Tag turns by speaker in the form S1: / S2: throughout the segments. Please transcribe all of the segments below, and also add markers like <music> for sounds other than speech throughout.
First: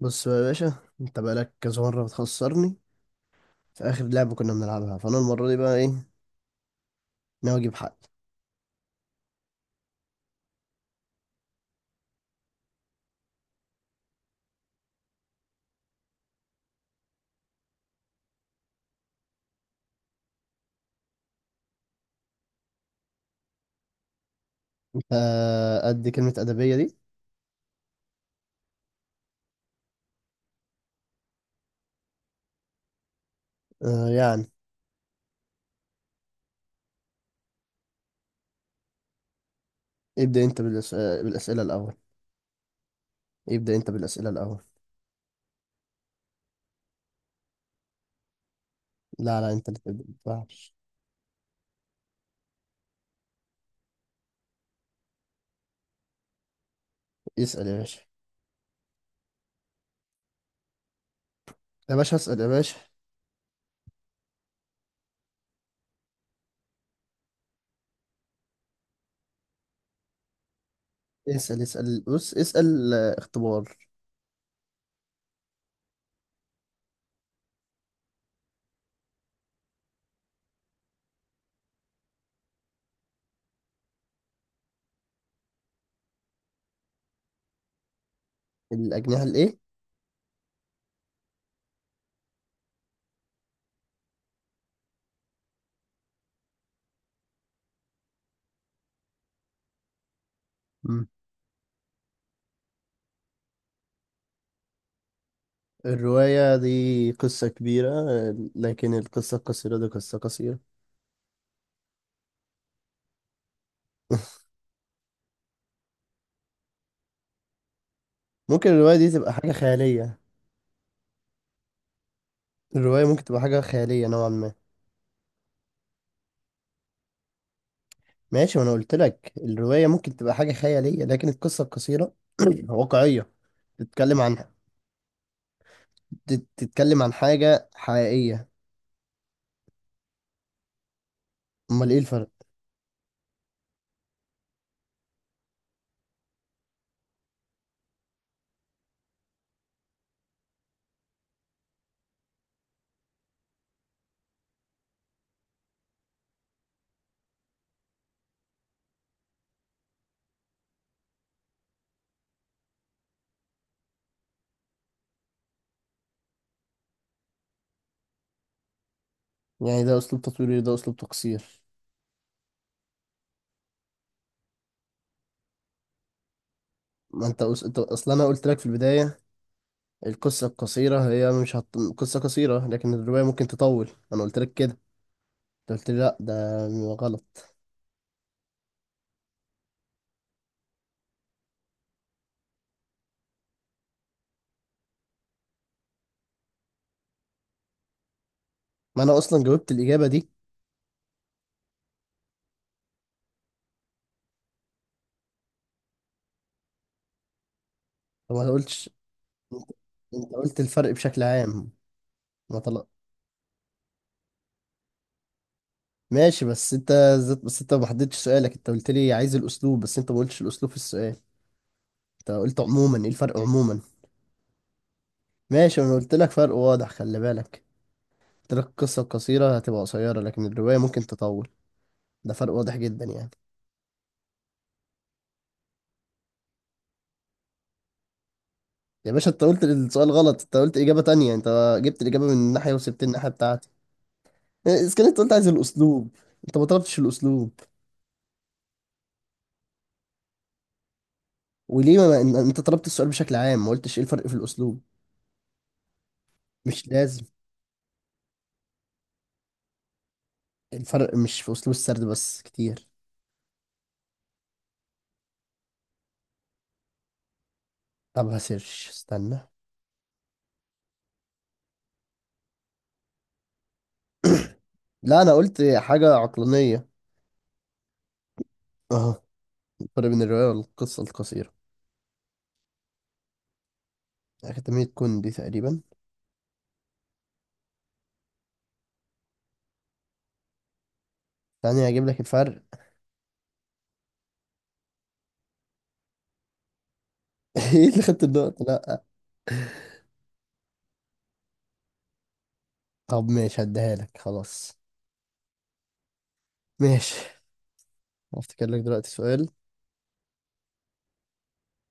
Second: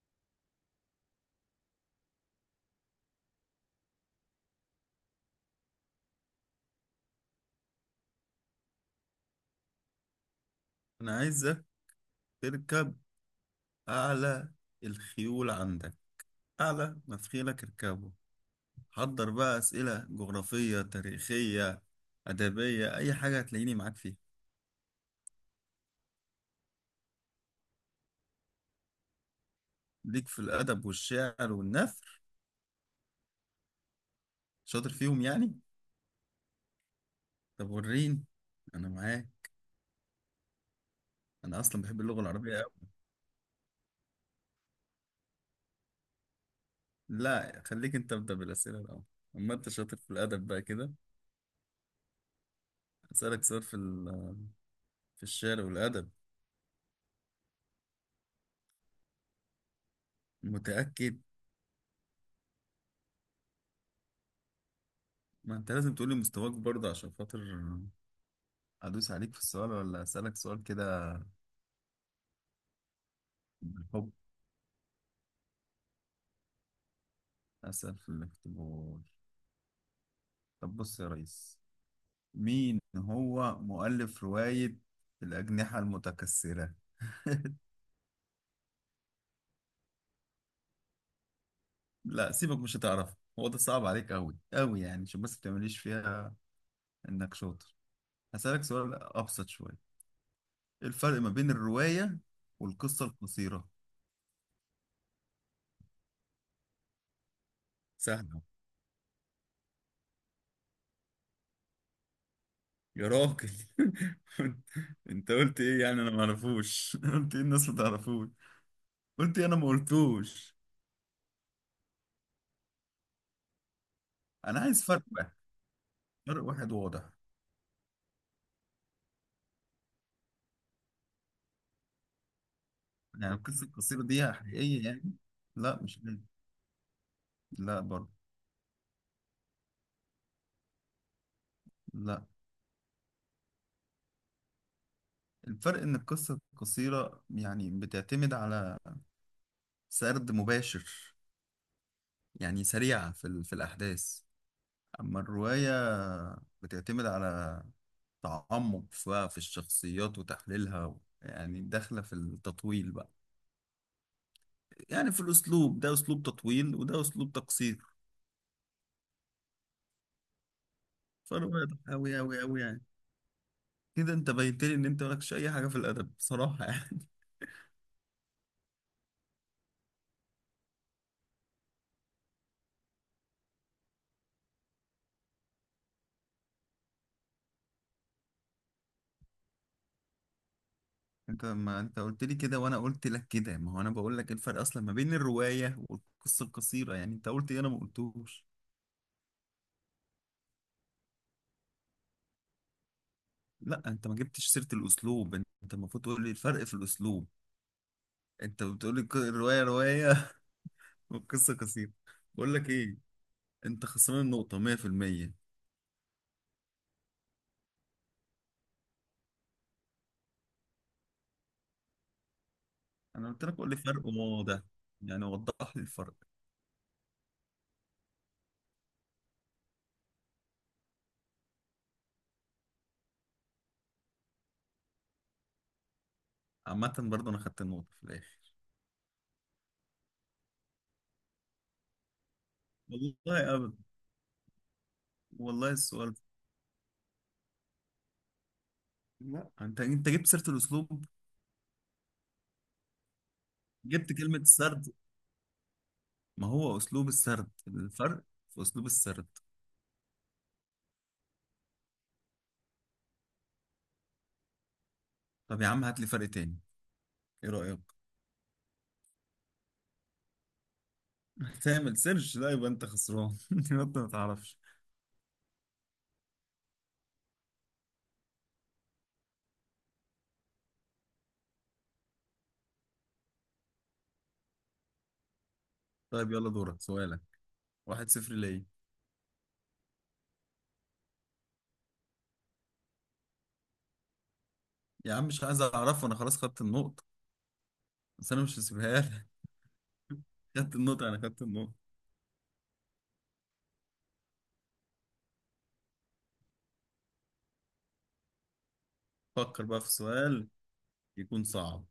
S1: بص بقى يا باشا، انت بقالك كذا مرة بتخسرني في آخر لعبة كنا بنلعبها، فأنا المرة دي بقى ايه، ناوي أجيب حق.
S2: أنا عايزك تركب أعلى الخيول عندك، أعلى ما في خيلك اركبه. حضر بقى أسئلة جغرافية، تاريخية، أدبية، أي حاجة هتلاقيني معاك فيها.
S1: آه، قد كلمة أدبية دي؟
S2: ليك في الأدب والشعر والنثر،
S1: آه يعني.
S2: شاطر فيهم يعني. طب وريني، أنا معاك.
S1: ابدأ انت
S2: أنا
S1: بالأسئلة
S2: أصلا
S1: الأول.
S2: بحب اللغة العربية أوي.
S1: ابدأ انت بالأسئلة الأول.
S2: لا خليك أنت، أبدأ بالأسئلة الأول.
S1: لا لا،
S2: أما
S1: انت
S2: أنت
S1: اللي
S2: شاطر
S1: تبدأ،
S2: في الأدب بقى
S1: متنفعش.
S2: كده، أسألك سؤال في في الشعر والأدب.
S1: اسأل يا باشا.
S2: متأكد؟
S1: يا باشا اسأل يا باشا.
S2: ما أنت لازم تقولي مستواك برضه عشان خاطر أدوس عليك في السؤال، ولا أسألك سؤال كده.
S1: اسأل اسأل، بص اسأل، اختبار.
S2: بالحب، أسأل في الاختبار. طب بص يا ريس، مين هو مؤلف رواية الأجنحة المتكسرة؟ <laughs>
S1: الأجنحة الإيه؟
S2: لا سيبك، مش هتعرف. هو ده صعب عليك أوي أوي يعني، عشان بس بتعمليش فيها إنك شاطر. هسألك سؤال أبسط شوية. إيه
S1: مم.
S2: الفرق ما بين الرواية والقصة القصيرة؟
S1: الرواية دي قصة كبيرة،
S2: سهلة
S1: لكن القصة القصيرة دي قصة قصيرة.
S2: يا راجل.
S1: <laughs>
S2: <laughs> انت قلت ايه يعني؟ انا ما اعرفوش. <laughs> قلت ايه؟ الناس ما تعرفوش.
S1: ممكن الرواية دي تبقى
S2: قلت ايه؟
S1: حاجة
S2: انا ما
S1: خيالية.
S2: قلتوش.
S1: الرواية ممكن تبقى حاجة خيالية نوعا ما.
S2: انا عايز فرق واحد، فرق واحد واضح.
S1: ماشي، وانا قلت لك الرواية ممكن تبقى حاجة خيالية، لكن القصة القصيرة <clears throat> واقعية.
S2: يعني القصه القصيره
S1: تتكلم
S2: دي
S1: عن،
S2: حقيقيه يعني؟ لا مش لازم.
S1: تتكلم عن حاجة
S2: لا برضه.
S1: حقيقية. امال ايه
S2: لا.
S1: الفرق؟
S2: الفرق ان القصه القصيره يعني بتعتمد على سرد مباشر، يعني سريعه في في الاحداث. اما الروايه بتعتمد على تعمق في الشخصيات وتحليلها يعني داخله في التطويل بقى. يعني في الاسلوب، ده اسلوب تطويل وده اسلوب تقصير.
S1: يعني ده اسلوب تصويري، ده اسلوب تقصير.
S2: فرق واضح قوي قوي قوي يعني. كده انت بينت لي ان انت مالكش اي حاجه في الادب بصراحه يعني.
S1: ما انت اصلا انا قلت لك في البداية، القصة القصيرة هي مش هت... قصة قصيرة، لكن الرواية ممكن تطول، انا قلت لك كده. انت قلت لي لا، ده غلط.
S2: <laughs> ما انت قلت لي كده وانا قلت لك كده. ما هو انا بقول لك ايه الفرق اصلا ما بين الروايه والقصه القصيره يعني، انت قلت ايه؟ انا ما قلتوش.
S1: ما انا اصلا جاوبت الإجابة دي.
S2: لا انت ما جبتش سيره الاسلوب. انت المفروض تقول لي الفرق في الاسلوب.
S1: وما
S2: انت
S1: قلتش.
S2: بتقول لي
S1: انت
S2: الروايه روايه،
S1: أنت
S2: <laughs>
S1: قلت الفرق بشكل
S2: والقصه
S1: عام.
S2: قصيره. بقول
S1: ما
S2: لك
S1: طلع.
S2: ايه؟ انت خسران النقطه 100%.
S1: ماشي، بس انت، ذات بس انت ما حددتش سؤالك، انت قلت لي عايز الاسلوب، بس انت ما قلتش الاسلوب في السؤال. انت قلت عموما ايه
S2: انا
S1: الفرق
S2: قلت لك قول لي
S1: عموما؟
S2: فرق وواضح، يعني وضح
S1: ماشي،
S2: لي
S1: انا قلت
S2: الفرق.
S1: لك فرق واضح، خلي بالك. قلت لك القصه القصيره هتبقى قصيره، لكن الروايه ممكن تطول. ده فرق واضح جدا يعني.
S2: عامه برضه انا خدت النقطه في الاخر.
S1: يا باشا، انت قلت السؤال غلط، انت قلت اجابه تانية، انت جبت الاجابه من ناحيه، وسبت الناحيه
S2: والله
S1: بتاعتي.
S2: ابدا.
S1: اذا كان انت قلت عايز
S2: والله
S1: الاسلوب،
S2: السؤال.
S1: انت ما طلبتش الاسلوب.
S2: لا انت جبت سيره الاسلوب،
S1: وليه انت طلبت السؤال بشكل عام، ما قلتش ايه
S2: جبت
S1: الفرق في
S2: كلمه
S1: الاسلوب.
S2: السرد. ما هو
S1: مش
S2: اسلوب
S1: لازم.
S2: السرد الفرق، في اسلوب السرد.
S1: الفرق مش في اسلوب السرد بس، كتير.
S2: طب يا عم هات لي فرق تاني، ايه رايك؟
S1: طب هسيرش، استنى.
S2: <laughs> تعمل سيرش؟ لا يبقى انت خسران. <laughs> يبقى انت ما تعرفش.
S1: لا، انا قلت حاجة عقلانية. اه، الفرق بين الرواية والقصة القصيرة، أكاديمية كوندي تقريبا.
S2: طيب يلا دورك، سؤالك. واحد صفر ليا.
S1: ثانية هجيب لك الفرق.
S2: يا عم مش عايز اعرفه، انا خلاص خدت النقطه.
S1: <laughs> ايه اللي خدت
S2: بس انا مش
S1: النقطة؟
S2: هسيبها
S1: لا.
S2: لك. <laughs> خدت النقطه، انا خدت النقطه.
S1: طب ماشي، هديها لك خلاص. ماشي. هفتكر لك دلوقتي سؤال.
S2: فكر بقى في سؤال يكون صعب،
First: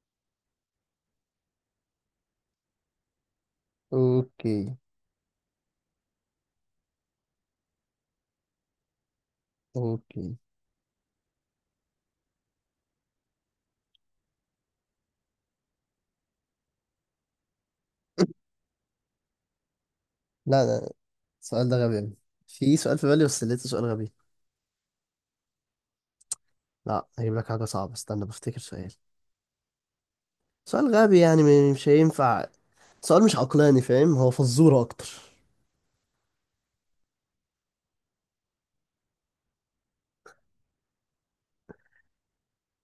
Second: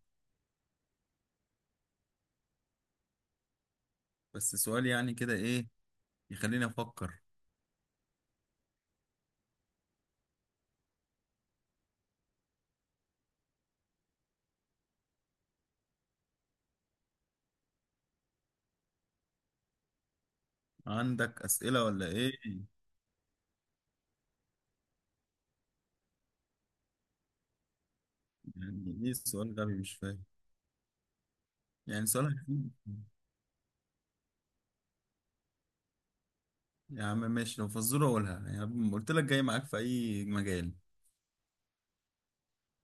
S2: بس
S1: اوكي.
S2: سؤال يعني كده، ايه يخليني افكر.
S1: اوكي. لا لا.
S2: عندك
S1: السؤال ده
S2: اسئله
S1: غبي
S2: ولا
S1: أوي.
S2: ايه؟
S1: في سؤال في بالي، بس لقيته سؤال غبي. لا، هجيب لك حاجة صعبة، استنى بفتكر سؤال.
S2: يعني ايه سؤال غبي؟ مش فاهم.
S1: سؤال غبي، يعني مش
S2: يعني سؤال؟
S1: هينفع. سؤال مش عقلاني، فاهم؟ هو فزورة أكتر.
S2: يا عم ماشي، لو فزورة قولها. يعني قلت لك جاي معاك في أي مجال.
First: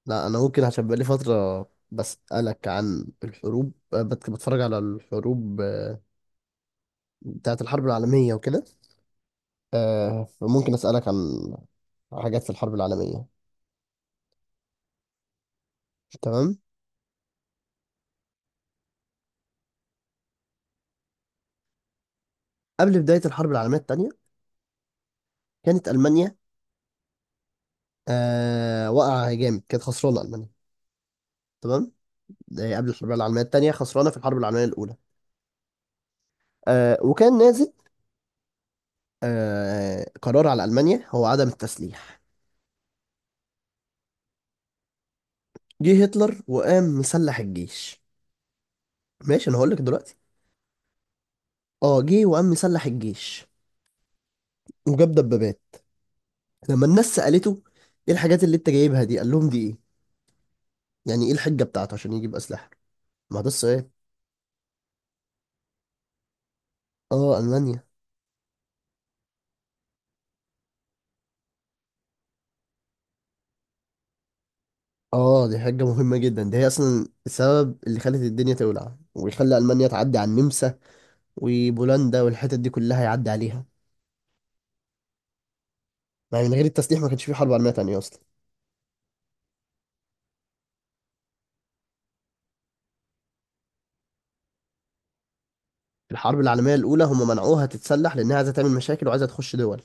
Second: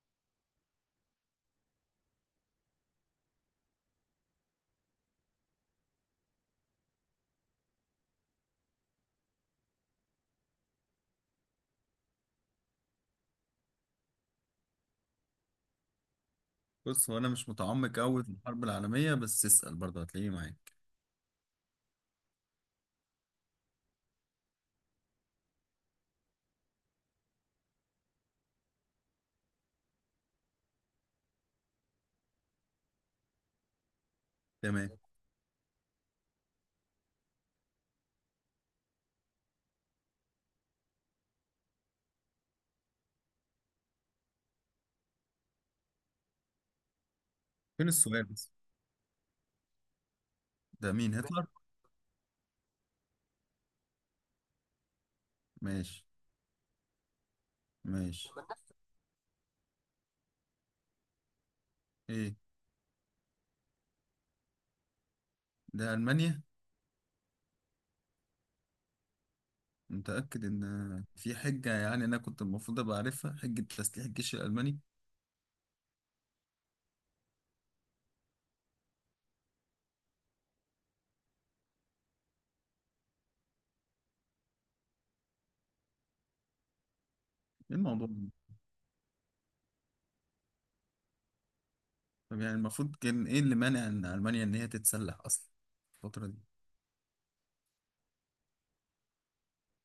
S1: لا انا ممكن، عشان بقالي فتره بسالك عن الحروب، بتفرج على الحروب، بتاعه الحرب العالميه وكده. فممكن اسالك عن حاجات في الحرب العالميه. تمام.
S2: بص هو أنا مش متعمق أوي في الحرب العالمية، بس اسأل برضه هتلاقيه معاك.
S1: قبل بدايه الحرب العالميه الثانيه، كانت المانيا واقعه جامد، كانت خسرانه المانيا. تمام. ده قبل الحرب العالميه الثانيه، خسرانه في الحرب العالميه
S2: تمام.
S1: الاولى. وكان نازل قرار على المانيا هو عدم التسليح. جه هتلر وقام مسلح
S2: فين
S1: الجيش.
S2: السؤال بس؟
S1: ماشي، انا هقول لك دلوقتي.
S2: ده مين هتلر؟
S1: اه، جه وقام مسلح الجيش وجاب دبابات.
S2: ماشي.
S1: لما الناس سألته ايه
S2: ماشي.
S1: الحاجات اللي انت جايبها دي، قال لهم دي ايه. يعني ايه الحجة بتاعته عشان
S2: إيه؟
S1: يجيب أسلحة. ما ده السؤال.
S2: ده ألمانيا؟
S1: اه، ألمانيا.
S2: متأكد إن في حجة؟ يعني أنا كنت المفروض أبقى عارفها حجة تسليح الجيش الألماني؟
S1: اه، دي حاجة مهمة جدا، دي هي أصلا السبب اللي خلت الدنيا تولع، ويخلي ألمانيا تعدي على النمسا وبولندا والحتت دي كلها، يعدي عليها. يعني من غير التسليح ما كانش في حرب عالمية
S2: إيه
S1: تانية
S2: الموضوع
S1: أصلا.
S2: ده؟ طب يعني المفروض كان إيه اللي مانع إن ألمانيا إن هي تتسلح أصلا
S1: في
S2: الفترة
S1: الحرب
S2: دي؟
S1: العالمية الأولى هم منعوها تتسلح، لأنها عايزة تعمل مشاكل وعايزة تخش دول،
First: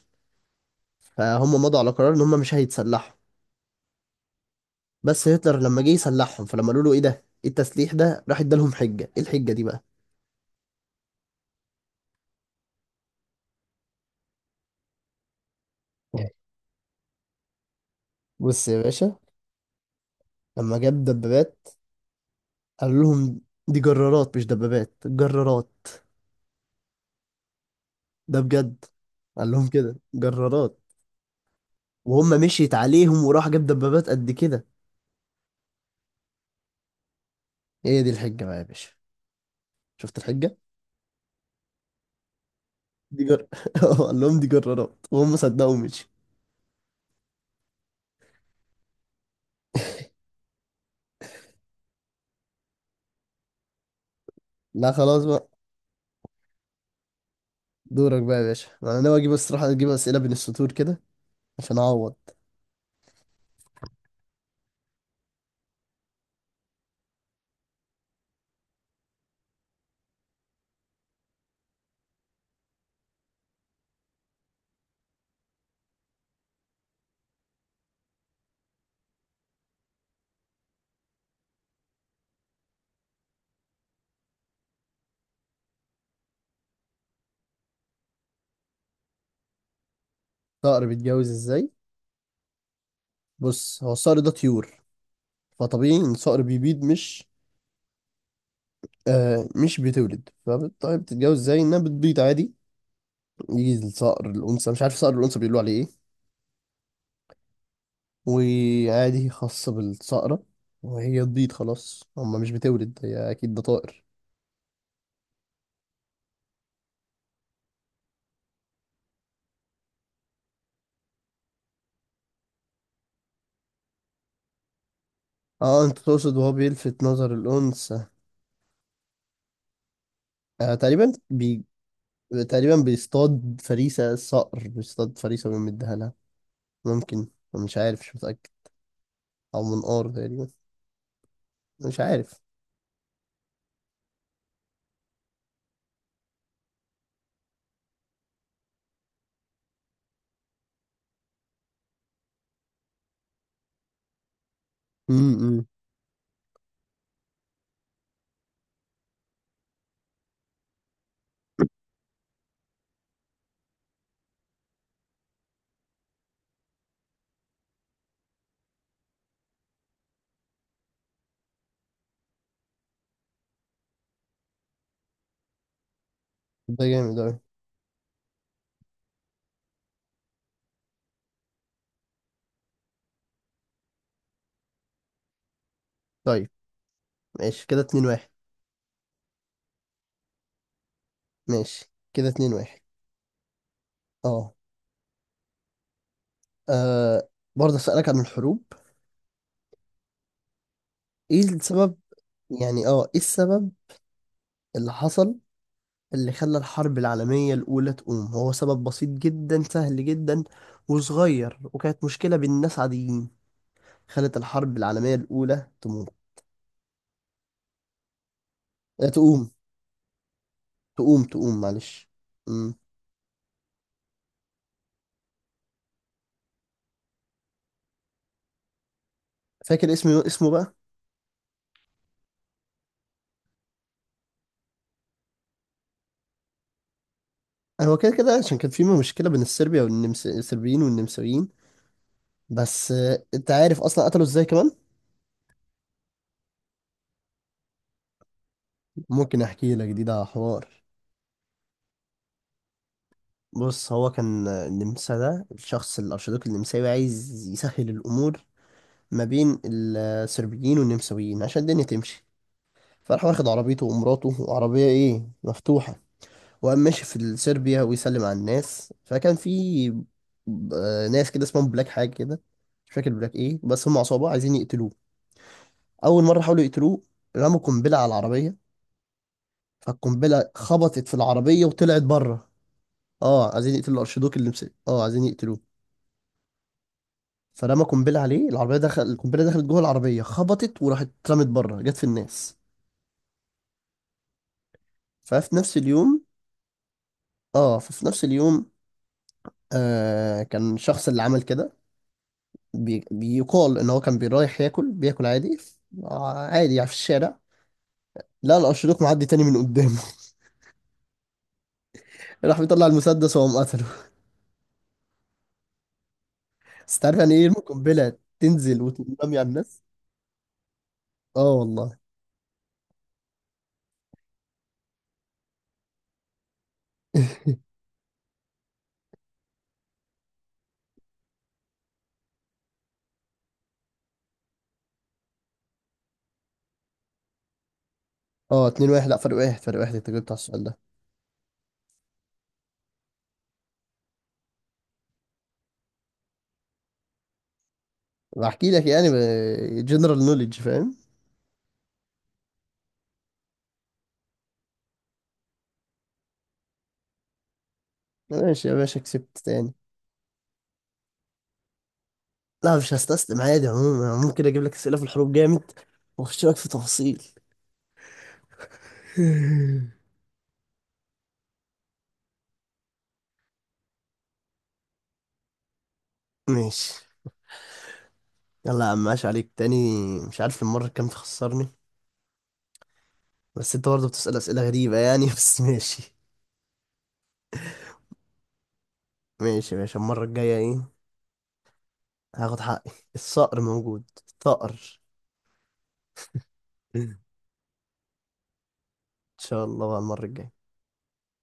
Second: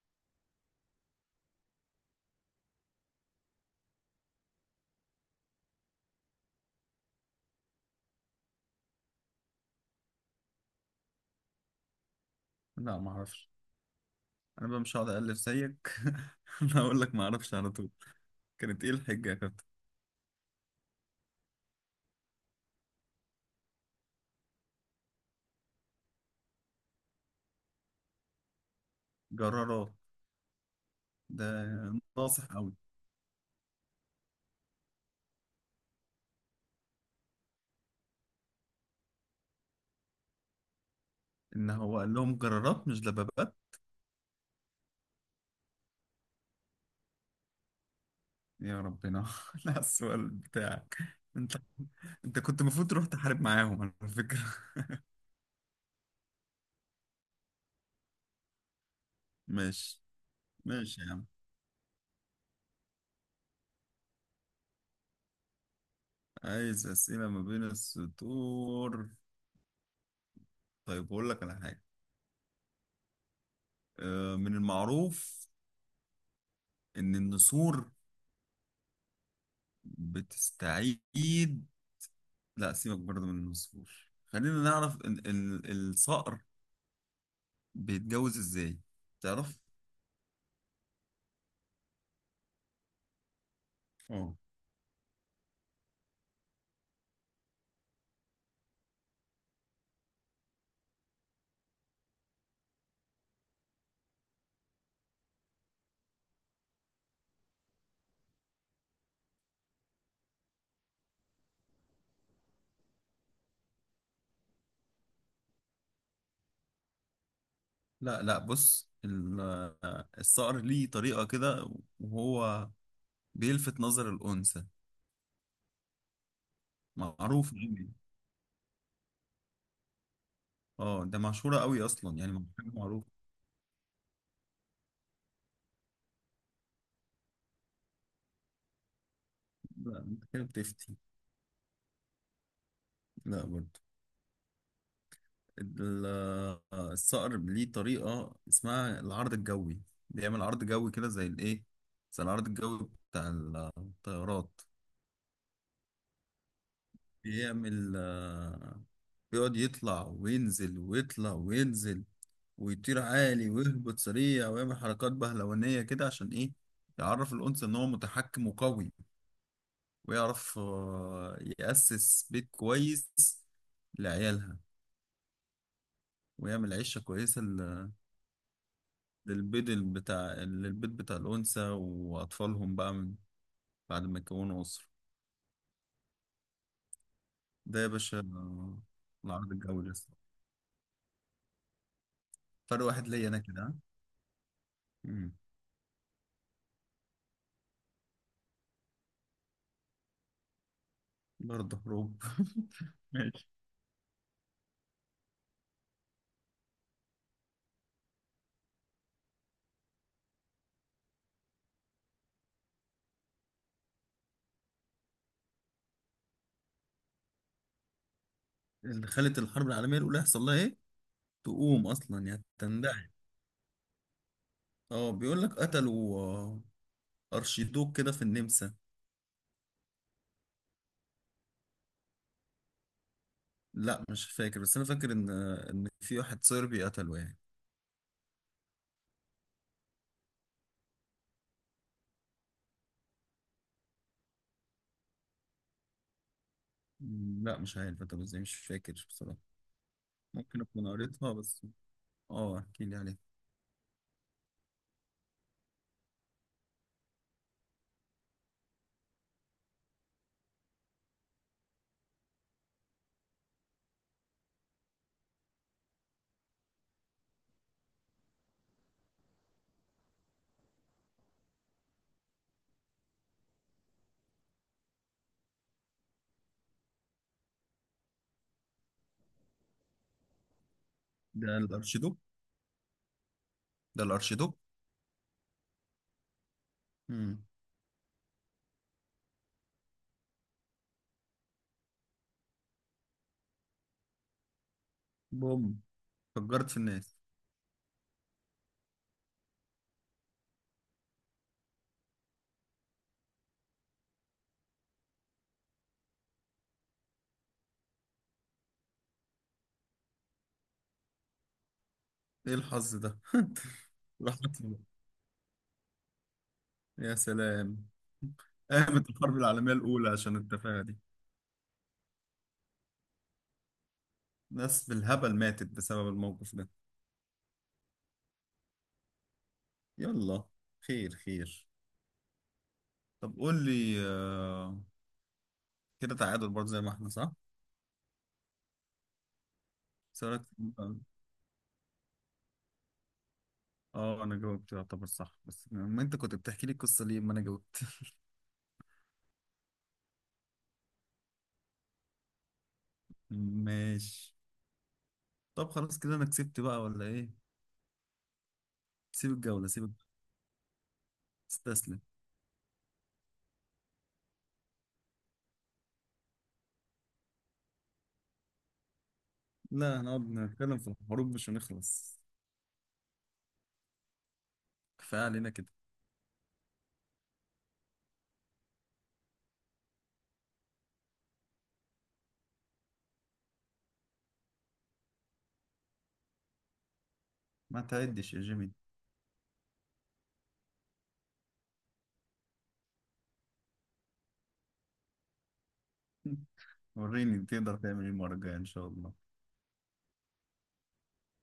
S1: فهم مضوا على قرار إن هم مش هيتسلحوا. بس هتلر لما جه يسلحهم، فلما قالوا له ايه ده، ايه التسليح ده، راح ادالهم حجة. ايه الحجة دي بقى؟
S2: لا معرفش. أنا بقى مش هقعد ألف زيك، <laughs> أنا هقول لك معرفش على طول.
S1: بص يا
S2: كانت إيه
S1: باشا،
S2: الحجة يا كابتن؟
S1: لما جاب دبابات قال لهم دي جرارات، مش دبابات، جرارات. ده بجد. قال لهم
S2: جرارات؟
S1: كده جرارات،
S2: ده
S1: وهم
S2: ناصح قوي.
S1: مشيت عليهم، وراح جاب دبابات قد كده. هي دي الحجة بقى يا باشا. شفت الحجة؟
S2: ان هو قال لهم جرارات مش
S1: دي جر
S2: دبابات؟
S1: <laughs> قال لهم دي جرارات، وهم صدقوا، مشي.
S2: يا ربنا. <laughs> لا السؤال بتاعك، انت انت كنت المفروض تروح تحارب معاهم على فكرة.
S1: لا خلاص بقى. دورك بقى يا باشا، انا ناوي اجيب،
S2: <laughs>
S1: الصراحة، اجيب
S2: ماشي.
S1: اسئلة بين السطور
S2: ماشي
S1: كده،
S2: يا عم.
S1: عشان اعوض.
S2: عايز أسئلة ما بين السطور. طيب بقول لك على حاجة. من المعروف ان النسور بتستعيد. لا سيبك برضه من النسور. خلينا نعرف إن الصقر بيتجوز ازاي. تعرف؟
S1: صقر بيتجوز ازاي؟ بص، هو الصقر ده
S2: اه.
S1: طيور، فطبيعي ان الصقر بيبيض، مش مش بتولد. فطيب بتتجوز ازاي؟ انها بتبيض عادي. يجي الصقر الانثى، مش عارف صقر الانثى بيقولوا عليه ايه، وعادي خاصة بالصقرة، وهي تبيض خلاص. هما مش بتولد، هي اكيد ده طائر.
S2: لا لا، بص الصقر ليه طريقة كده وهو بيلفت نظر الأنثى.
S1: اه، انت تقصد وهو بيلفت نظر
S2: معروف يعني.
S1: الانثى. آه
S2: اه
S1: تقريبا
S2: ده مشهورة
S1: بي...
S2: قوي أصلا يعني. حاجة
S1: تقريبا
S2: معروفة.
S1: بيصطاد فريسة، الصقر بيصطاد فريسة ويمدها لها. ممكن. مش عارف، مش متأكد. او منقار
S2: لا أنت كده
S1: تقريبا.
S2: بتفتي.
S1: مش عارف.
S2: لا برضه. ال- الصقر ليه طريقة اسمها العرض الجوي. بيعمل عرض جوي كده زي الإيه، زي العرض الجوي بتاع الطيارات.
S1: امم.
S2: بيعمل آه، بيقعد يطلع وينزل، ويطلع وينزل، ويطير عالي ويهبط سريع، ويعمل حركات بهلوانية كده. عشان إيه؟ يعرف الأنثى إن هو متحكم وقوي، ويعرف يأسس بيت كويس لعيالها، ويعمل
S1: ده
S2: عيشة
S1: جامد أوي.
S2: كويسة للبيض بتاع للبيت بتاع الأنثى وأطفالهم بقى، من بعد ما يكونوا أسرة.
S1: طيب. ماشي
S2: ده
S1: كده
S2: يا
S1: اتنين
S2: باشا
S1: واحد.
S2: العرض الجوي لسه.
S1: ماشي كده اتنين واحد.
S2: فرق واحد ليا أنا كده، ها؟
S1: اه.
S2: مم.
S1: آه، برضه اسألك عن الحروب. ايه
S2: برضه
S1: السبب؟
S2: حروب.
S1: يعني
S2: <laughs>
S1: ايه
S2: ماشي.
S1: السبب اللي حصل، اللي خلى الحرب العالمية الأولى تقوم؟ هو سبب بسيط جدا، سهل جدا وصغير، وكانت مشكلة بين ناس عاديين، خلت الحرب العالمية الأولى تموت.
S2: اللي خلت
S1: تقوم،
S2: الحرب العالمية الأولى يحصل لها إيه؟
S1: تقوم تقوم،
S2: تقوم
S1: معلش.
S2: أصلا يعني
S1: مم.
S2: تندعي. اه بيقول لك قتلوا ارشيدوك كده في النمسا.
S1: فاكر اسمه، اسمه بقى.
S2: لا مش فاكر، بس انا فاكر ان في واحد صربي قتله يعني.
S1: هو كده كده، عشان كان في مشكلة بين الصربيا والنمس، الصربيين والنمساويين. بس انت عارف اصلا قتلوا ازاي كمان؟
S2: لا مش عارف قتله ازاي، مش فاكر بصراحة.
S1: ممكن احكي لك، دي ده
S2: ممكن
S1: حوار.
S2: اكون قريتها بس. اه احكي لي عليها.
S1: بص، هو كان النمسا ده الشخص الارشدوك النمساوي عايز يسهل الامور ما بين الصربيين والنمساويين، عشان الدنيا تمشي. فراح واخد عربيته ومراته، وعربيه ايه، مفتوحه، وقام ماشي في صربيا ويسلم على الناس. فكان في ب- ناس كده اسمهم بلاك حاجه كده، مش فاكر بلاك ايه، بس هم عصابه عايزين يقتلوه. اول مره حاولوا يقتلوه، رموا قنبله على العربيه، فالقنبله خبطت في
S2: ده
S1: العربيه وطلعت
S2: الارشيدوك؟
S1: بره. اه، عايزين يقتلوا
S2: ده
S1: الارشيدوك،
S2: الارشيدوك.
S1: اه عايزين يقتلوه.
S2: امم.
S1: فرمى قنبله عليه العربيه، دخل القنبله، دخلت جوه العربيه، خبطت وراحت اترمت بره، جت في الناس. ففي نفس
S2: بوم،
S1: اليوم.
S2: فجرت في الناس.
S1: اه، ففي نفس اليوم كان الشخص اللي عمل كده، بيقال ان هو كان رايح ياكل، بياكل عادي، عادي يعني في الشارع، لقى الارشيدوك معدي تاني من قدامه. <laughs>
S2: ايه
S1: راح بيطلع
S2: الحظ ده؟
S1: المسدس
S2: <laughs>
S1: وقام قتله.
S2: راح قتله.
S1: بس
S2: يا
S1: تعرف يعني ايه يرمي
S2: سلام.
S1: قنبله تنزل
S2: قامت الحرب
S1: وتنرمي على
S2: العالمية
S1: الناس.
S2: الأولى عشان التفاهة دي.
S1: اه والله.
S2: ناس بالهبل ماتت بسبب الموقف ده.
S1: <laughs>
S2: يلا. خير خير. طب قول لي، كده تعادل برضه زي ما احنا، صح؟
S1: اه، 2-1. لا، فرق واحد، فرق واحد انت جبت على
S2: سؤالك.
S1: السؤال ده.
S2: اه انا جاوبت يعتبر صح، بس ما انت كنت بتحكي لي القصه ليه، ما انا جاوبت. <laughs>
S1: بحكي لك، يعني جنرال نوليدج، فاهم.
S2: ماشي. طب خلاص كده انا كسبت بقى ولا ايه؟
S1: ماشي يا باشا،
S2: سيب
S1: كسبت
S2: الجوله،
S1: تاني.
S2: سيب الجولة. استسلم.
S1: لا مش هستسلم، عادي. عموما ممكن اجيب لك اسئله في الحروب جامد، واخش لك في تفاصيل. <laughs>
S2: لا هنقعد نتكلم في الحروب مش هنخلص. كفايه علينا كده.
S1: ماشي. يلا يا عم، ماشي عليك تاني. مش عارف المره كام تخسرني. بس انت برضه بتسال اسئله غريبه يعني. <laughs> بس ماشي.
S2: ما تعدش يا جيمي.
S1: ماشي يا باشا، المره الجايه ايه، هاخد حقي، الصقر موجود، الثأر.
S2: <laughs>
S1: <laughs>
S2: وريني تقدر تعمل ايه المره الجايه ان شاء الله.
S1: ان شاء الله بقى المره الجايه.